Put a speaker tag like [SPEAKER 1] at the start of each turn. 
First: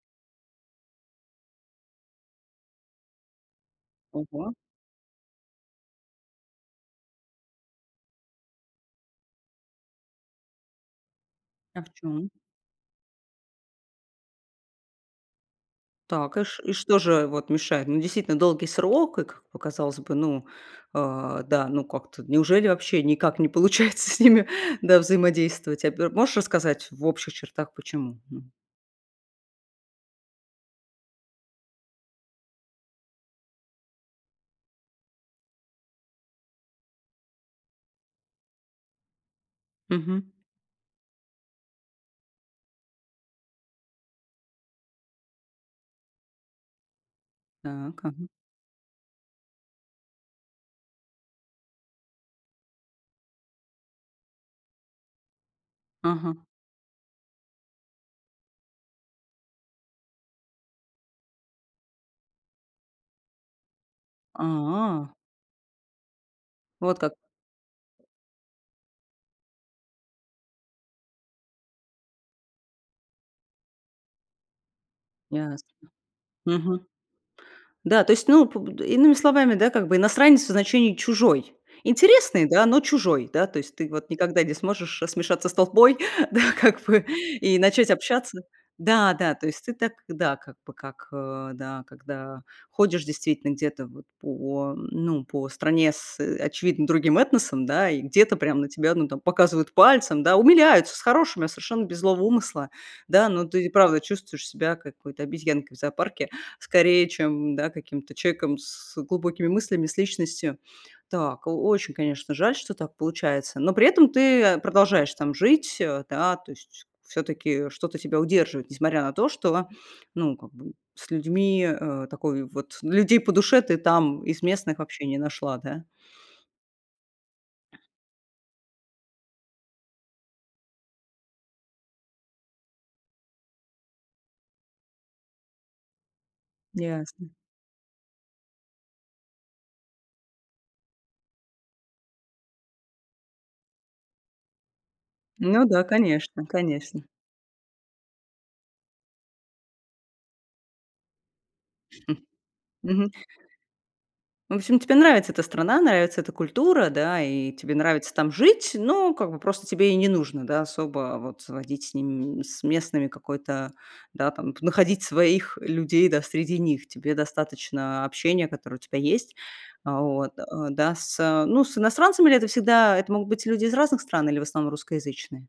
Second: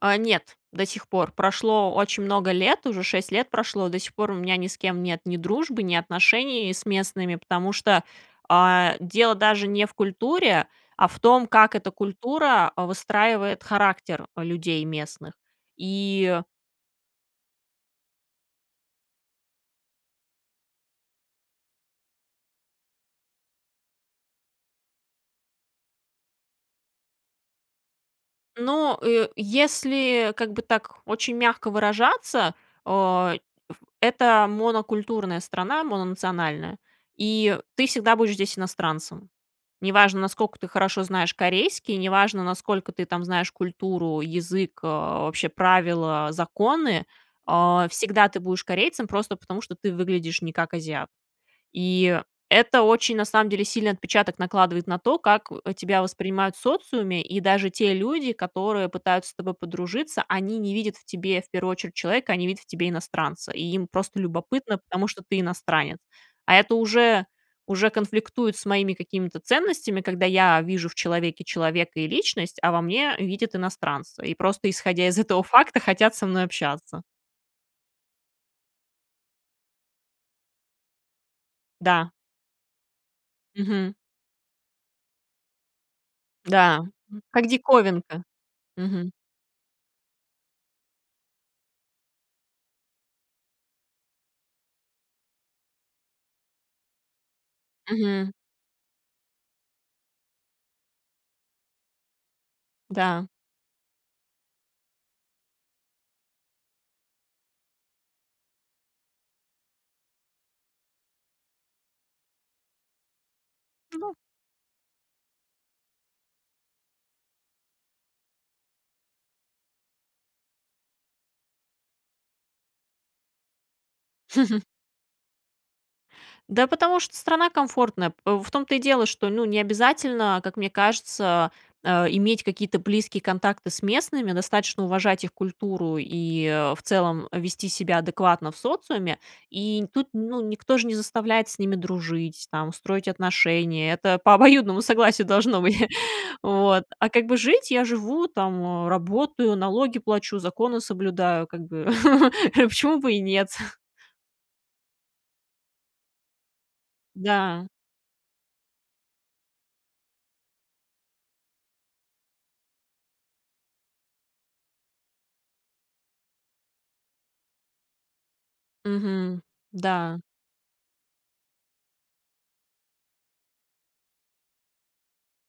[SPEAKER 1] А. Нет, до сих пор. Прошло очень много лет, уже 6 лет прошло. До сих пор у
[SPEAKER 2] Ого.
[SPEAKER 1] меня ни с кем нет ни дружбы, ни отношений с местными, потому что, а, дело даже не в культуре, а в том, как
[SPEAKER 2] А в
[SPEAKER 1] эта
[SPEAKER 2] чём?
[SPEAKER 1] культура выстраивает характер, э, людей местных.
[SPEAKER 2] Так
[SPEAKER 1] И
[SPEAKER 2] и ш м, что же вот мешает? Ну, действительно долгий срок, и, как показалось бы, ну, э, да, ну, как-то неужели вообще никак не получается с ними, да, взаимодействовать а, б м. Можешь рассказать в общих чертах, почему? Мгм.
[SPEAKER 1] Но, э, если, как бы, так очень мягко выражаться, эм, это монокультурная страна, мононациональная, и ты всегда будешь здесь иностранцем. Неважно,
[SPEAKER 2] Мгм.
[SPEAKER 1] наскока ты хорошо знаешь корейский, неважно, насколько ты там знаешь культуру, язык, э, вообще правила, законы. Э,
[SPEAKER 2] Так. Ага.
[SPEAKER 1] всегда ты будешь корейцем просто потому, что ты выглядишь не как азиат. И это очень, на самом деле, сильный отпечаток накладывает на то, как тебя
[SPEAKER 2] Ага.
[SPEAKER 1] воспринимают в социуме. И даже те люди, которые пытаются с тобой подружиться, они не видят в тебе в первую очередь человека, они видят в тебе иностранца. И им просто любопытно, потому
[SPEAKER 2] А.
[SPEAKER 1] что ты иностранец. А это
[SPEAKER 2] Вот как.
[SPEAKER 1] уже уже конфликтует с моими какими-то ценностями, когда я вижу в человеке человека и личность, а во мне видят иностранца и просто исходя из этого
[SPEAKER 2] Ясно.
[SPEAKER 1] факта хотят со мной
[SPEAKER 2] Мгм.
[SPEAKER 1] общаться.
[SPEAKER 2] Да, то есть, ну, п м, иными словами, да, как бы иностранец в значении чужой.
[SPEAKER 1] Да.
[SPEAKER 2] Интересный, да, но чужой, да, то есть ты
[SPEAKER 1] Мгм.
[SPEAKER 2] вот никогда не сможешь смешаться с толпой, да, как
[SPEAKER 1] Да,
[SPEAKER 2] бы
[SPEAKER 1] как
[SPEAKER 2] и начать
[SPEAKER 1] диковинка.
[SPEAKER 2] общаться.
[SPEAKER 1] Мгм.
[SPEAKER 2] Да, да, то есть ты так, да, как бы, как ы м, да, когда ходишь действительно где-то вот по, ну, по стране с, э, очевидно другим этносом, да, и
[SPEAKER 1] Мгм.
[SPEAKER 2] где-то прям на тебя там, ну, показывают пальцем, да, умиляются с хорошими, а, совершенно без злого умысла.
[SPEAKER 1] Да.
[SPEAKER 2] Да, но ты и правда чувствуешь себя какой-то обезьянкой в зоопарке скорее, чем, да, каким-то человеком с глубокими мыслями, с личностью. Так, о очень, конечно, жаль, что так получается, но при этом
[SPEAKER 1] Ну
[SPEAKER 2] ты, э, продолжаешь там жить, э, да, то есть всё-таки что-то тебя удерживает, несмотря на то, что, ну как бы, с людьми, э, такой, вот людей по душе ты там из местных вообще не нашла, да?
[SPEAKER 1] Да потому что страна комфортная. П м, в том-то и дело, что, ну, не обязательно, как мне кажется, э, иметь какие-то близкие контакты с местными, достаточно уважать их культуру и, э, в целом
[SPEAKER 2] Ясно.
[SPEAKER 1] вести себя адекватно в социуме. И тут, ну, никто же не заставляет с ними дружить, там, строить отношения. Это по обоюдному согласию должно
[SPEAKER 2] Ну
[SPEAKER 1] быть.
[SPEAKER 2] да, конечно
[SPEAKER 1] Вот,
[SPEAKER 2] конечно.
[SPEAKER 1] а как бы жить я живу, там, работаю, налоги плачу, законы соблюдаю, как бы, почему
[SPEAKER 2] Мгм.
[SPEAKER 1] бы и нет?
[SPEAKER 2] В общем, тебе нравится эта страна, нравится эта культура, да, и
[SPEAKER 1] Да.
[SPEAKER 2] тебе нравится там жить, но как бы просто тебе и не нужно, да, особо вот водить с ними, с м местными какой-то, да, там находить своих людей, да, среди них. Тебе достаточно общения, которое у тебя есть.
[SPEAKER 1] Мгм. Да.
[SPEAKER 2] Вот. Э, да с эм Ну, с иностранцами ли это всегда? Это могут быть люди из разных стран или в основном русскоязычные?